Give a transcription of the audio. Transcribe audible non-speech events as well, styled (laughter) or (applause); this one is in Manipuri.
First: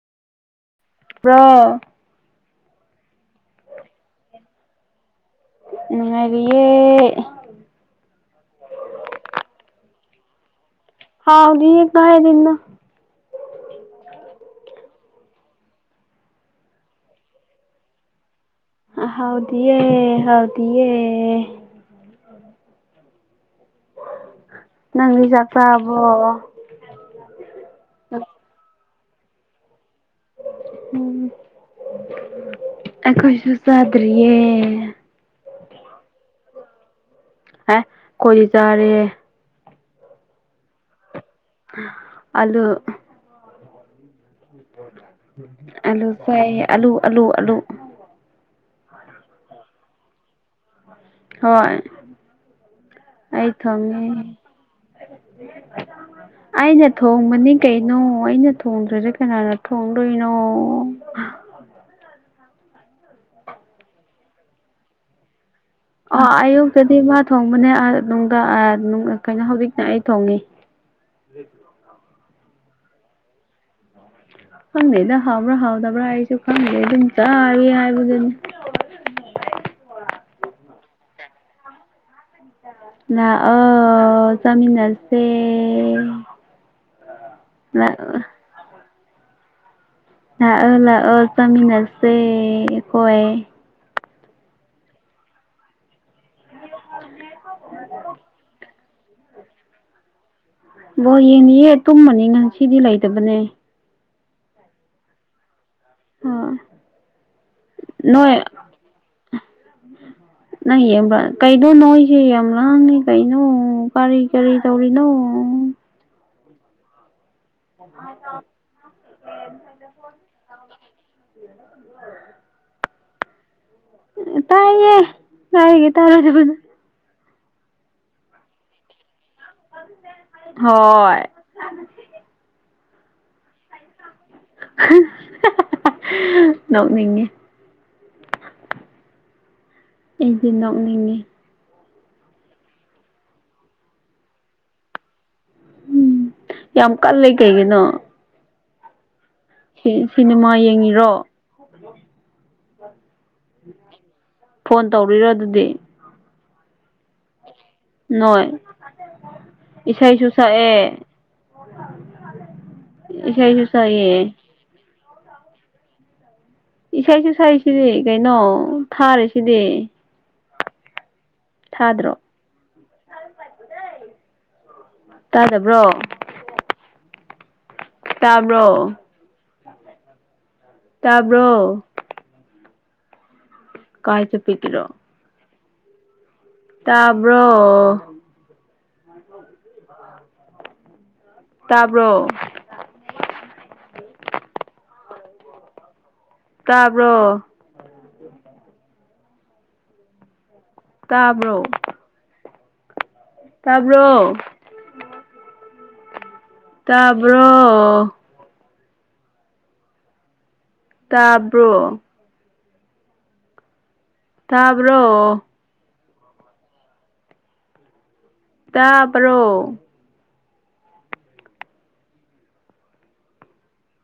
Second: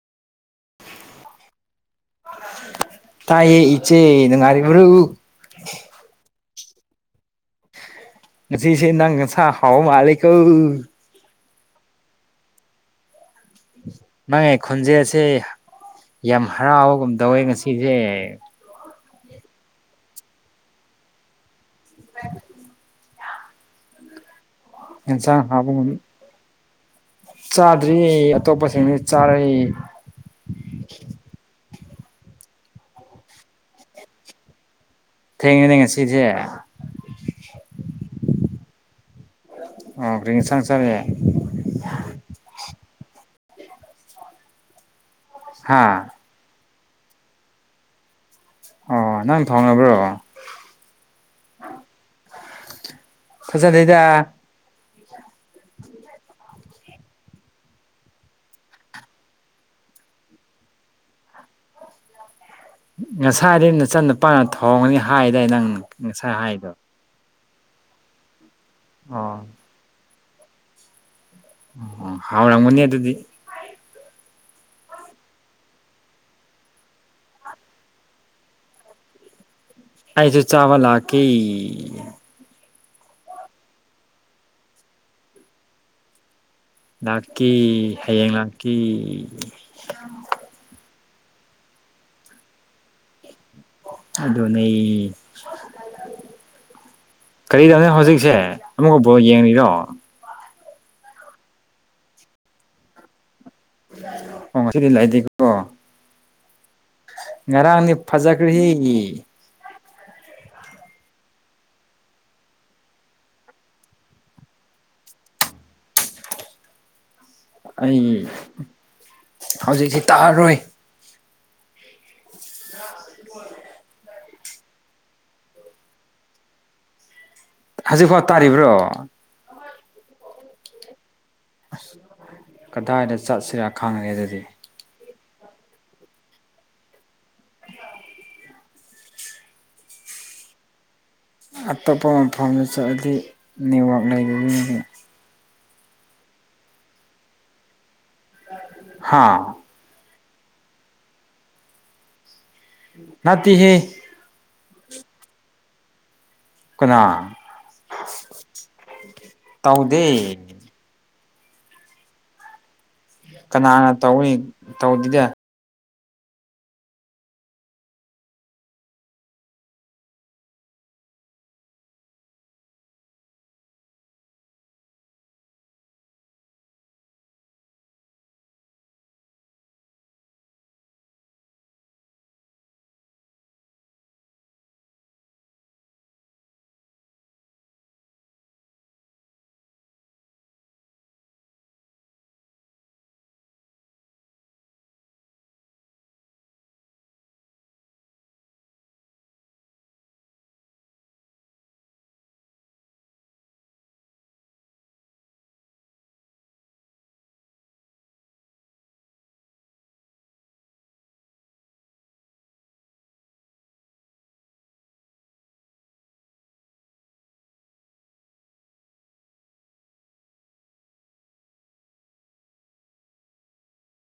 ꯕ꯭ꯔꯣ ꯇꯥꯏꯌꯦ ꯏꯆꯦ ꯅꯨꯉꯥꯢꯔꯤꯕ꯭ꯔꯣ ꯅꯨꯉꯥꯢꯔꯤꯌꯦ ꯉꯁꯤꯁꯦ ꯅꯪ ꯅꯁꯥ ꯍꯥꯎꯕ ꯃꯥꯜꯂꯤ ꯀꯣ ꯍꯥꯎꯗꯤꯌꯦ ꯀꯥꯢꯗꯩꯅꯣ ꯅꯪꯒꯤ ꯈꯣꯟꯖꯦꯜꯁꯦ ꯌꯥꯝ ꯍꯔꯥꯎꯕꯒꯨꯝ ꯇꯧꯋꯦ ꯉꯁꯤꯖꯦ ꯍꯥꯎꯗꯤꯑꯦ ꯍꯥꯎꯗꯤꯑꯦ (inaudible) ꯅꯪꯗꯤ ꯌꯦꯟꯁꯥꯡ ꯆꯥꯛ ꯆꯥꯔꯕꯣ ꯍꯥꯎꯕꯒꯨꯝ ꯆꯥꯗ꯭ꯔꯤ ꯑꯇꯣꯞꯄꯁꯤꯡꯗꯤ ꯆꯥꯔꯦ ꯎꯝ ꯑꯩꯈꯣꯏꯁꯨ ꯆꯥꯗ꯭ꯔꯤꯌꯦ ꯊꯦꯡꯉꯦꯅꯦ ꯉꯁꯤꯗꯤ ꯑꯦ ꯈꯣꯏꯗꯤ ꯆꯥꯔꯦ ꯑꯣ ꯀ꯭ꯔꯤ ꯏꯟꯁꯥꯡ ꯆꯥꯒꯦ ꯑꯗꯨ ꯍꯥ ꯑꯂꯨ ꯆꯥꯏ ꯑꯂꯨ ꯑꯂꯨ ꯑꯂꯨ ꯑꯣ ꯅꯪ ꯊꯣꯡꯔꯕ꯭ꯔꯣ ꯍꯣꯏ ꯑꯩ ꯐꯖꯗꯦꯗ ꯊꯣꯡꯉꯦ (inaudible) (inaudible) ꯑꯩꯅ ꯊꯣꯡꯕꯅꯤ ꯀꯩꯅꯣ ꯑꯩꯅ ꯊꯣꯡꯗ꯭ꯔꯗꯤ ꯀꯅꯥꯅ ꯊꯣꯡꯗꯣꯏꯅꯣ (inaudible) ꯉꯁꯥꯏꯗꯤ ꯅꯆꯟ ꯅꯨꯄꯥꯥꯅ ꯊꯣꯡꯒꯅꯤ ꯍꯥꯏꯗꯥꯏ ꯅꯪ ꯑꯣ ꯉꯁꯥꯏ ꯍꯥꯏꯗꯣ ꯑꯌꯨꯛꯇꯗꯤ ꯃꯥ ꯊꯣꯡꯕꯅꯦ ꯑ ꯅꯨꯡꯗꯥꯡ ꯑ ꯑꯣ ꯀꯩꯅꯣ ꯍꯧꯖꯤꯛꯅ ꯑꯩ ꯊꯣꯡꯉꯤ ꯑꯣ ꯍꯥꯎꯔꯝꯒꯅꯤ ꯑꯗꯨꯗꯤ ꯈꯪꯗꯦꯗ ꯍꯥꯎꯕ꯭ꯔꯥ ꯍꯥꯎꯗꯕ꯭ꯔꯥ ꯑꯩꯁꯨ ꯈꯪꯗꯦ ꯑꯗꯨꯝ ꯆꯥꯔꯤ ꯍꯥꯏꯕꯗꯨꯅꯤ ꯑꯩꯁꯨ ꯆꯥꯕ ꯂꯥꯛꯀꯦ ꯂꯥꯛꯑꯣ ꯆꯥꯃꯤꯟꯅꯁꯦ ꯂꯥꯛꯀꯦ ꯂꯥꯛꯑꯣ ꯍꯌꯦꯡ ꯂꯥꯛꯀꯦ ꯂꯥꯛꯑꯣ ꯂꯥꯛꯑꯣ ꯆꯥꯃꯤꯟꯅꯁꯦ ꯑꯈꯣꯏ ꯑꯗꯨꯅꯦ ꯀꯔꯤꯗꯧꯔꯦ ꯍꯧꯖꯤꯛꯁꯦ ꯑꯃꯨꯛꯀ ꯕꯣꯜ ꯌꯦꯡꯉꯤꯔꯣ ꯕꯣꯜ ꯌꯦꯡꯉꯤꯌꯦ ꯇꯨꯝꯃꯅꯤ ꯉꯁꯤꯗꯤ ꯂꯩꯇꯕꯅꯦ ꯑꯣ ꯉꯁꯤꯗꯤ ꯂꯩꯥꯇꯦꯀꯣ ꯍꯣꯢ ꯉꯔꯥꯡꯅꯦ ꯐꯖꯈ꯭ꯔꯦꯍꯦ ꯅꯪ ꯌꯦꯡꯕ ꯀꯩꯅꯣ ꯅꯣꯢꯁꯦ ꯌꯥꯝ ꯂꯥꯡꯉꯦ ꯀꯩꯅꯣ ꯀꯔꯤ ꯀꯔꯤ ꯇꯧꯔꯤꯅꯣ ꯑꯩ ꯍꯧꯖꯤꯛꯁꯤ ꯇꯥꯛꯑꯔꯣꯏ (inaudible) (unintelligible) ꯇꯥꯏꯌꯦ ꯇꯥꯌꯦ (unintelligible) ꯍꯥꯖꯤꯛꯐꯥꯎ ꯇꯥꯔꯤꯕ꯭ꯔꯣ ꯍꯣꯏ ꯑꯁ ꯀꯗꯥꯏꯗ ꯆꯠꯁꯤꯔꯥ ꯈꯪꯉꯦ ꯑꯗꯨꯗꯤ (unintelligible) ꯅꯣꯛꯅꯤꯡꯉꯦ (unintelligible) ꯑꯩꯗꯤ ꯅꯣꯛꯅꯤꯡꯉꯦ ꯑꯇꯣꯞꯄ ꯃꯐꯝꯗ ꯆꯠꯂꯗꯤ ꯅꯦꯠꯋꯥꯛ ꯂꯩꯕꯒꯤꯅꯤ ꯍꯨꯝ ꯌꯥꯝ ꯀꯜꯂꯦ ꯀꯩꯒꯤꯅꯣ ꯍꯥꯥ ꯁꯤ ꯁꯤꯅꯦꯃꯥ ꯌꯦꯡꯉꯤꯔꯣ (unintelligible) ꯅꯠꯇꯤꯍꯦ ꯐꯣꯟ ꯇꯧꯔꯤꯔ ꯑꯗꯨꯗꯤ ꯀꯅꯥ ꯅꯣꯏ ꯇꯧꯗꯦ ꯏꯁꯩꯁꯨ ꯁꯛꯑꯦ ꯏꯁꯩꯁꯨ ꯁꯛꯑꯦ ꯇꯧꯗꯤꯗ ꯏꯁꯩꯁꯨ ꯁꯛꯏꯁꯤꯗꯤ ꯀꯩꯅꯣ ꯊꯥꯔꯤꯁꯤꯗꯤ ꯊꯥꯗ꯭ꯔꯣ ꯇꯥꯗꯕ꯭ꯔꯣ ꯇꯥꯕ꯭ꯔꯣ ꯇꯥꯕ꯭ꯔꯣ ꯀꯥꯏ ꯆꯠꯄꯤꯒꯤꯔꯣ ꯇꯥꯕ꯭ꯔꯣ ꯇꯥꯕ꯭ꯔꯣ ꯇꯥꯕ꯭ꯔꯣ (unintelligible) ꯇꯥꯕ꯭ꯔꯣ ꯇꯥꯕ꯭ꯔꯣ ꯇꯥꯕ꯭ꯔꯣ ꯇꯥꯕ꯭ꯔꯣ ꯇꯥꯕ꯭ꯔꯣ ꯇꯥꯕ꯭ꯔꯣ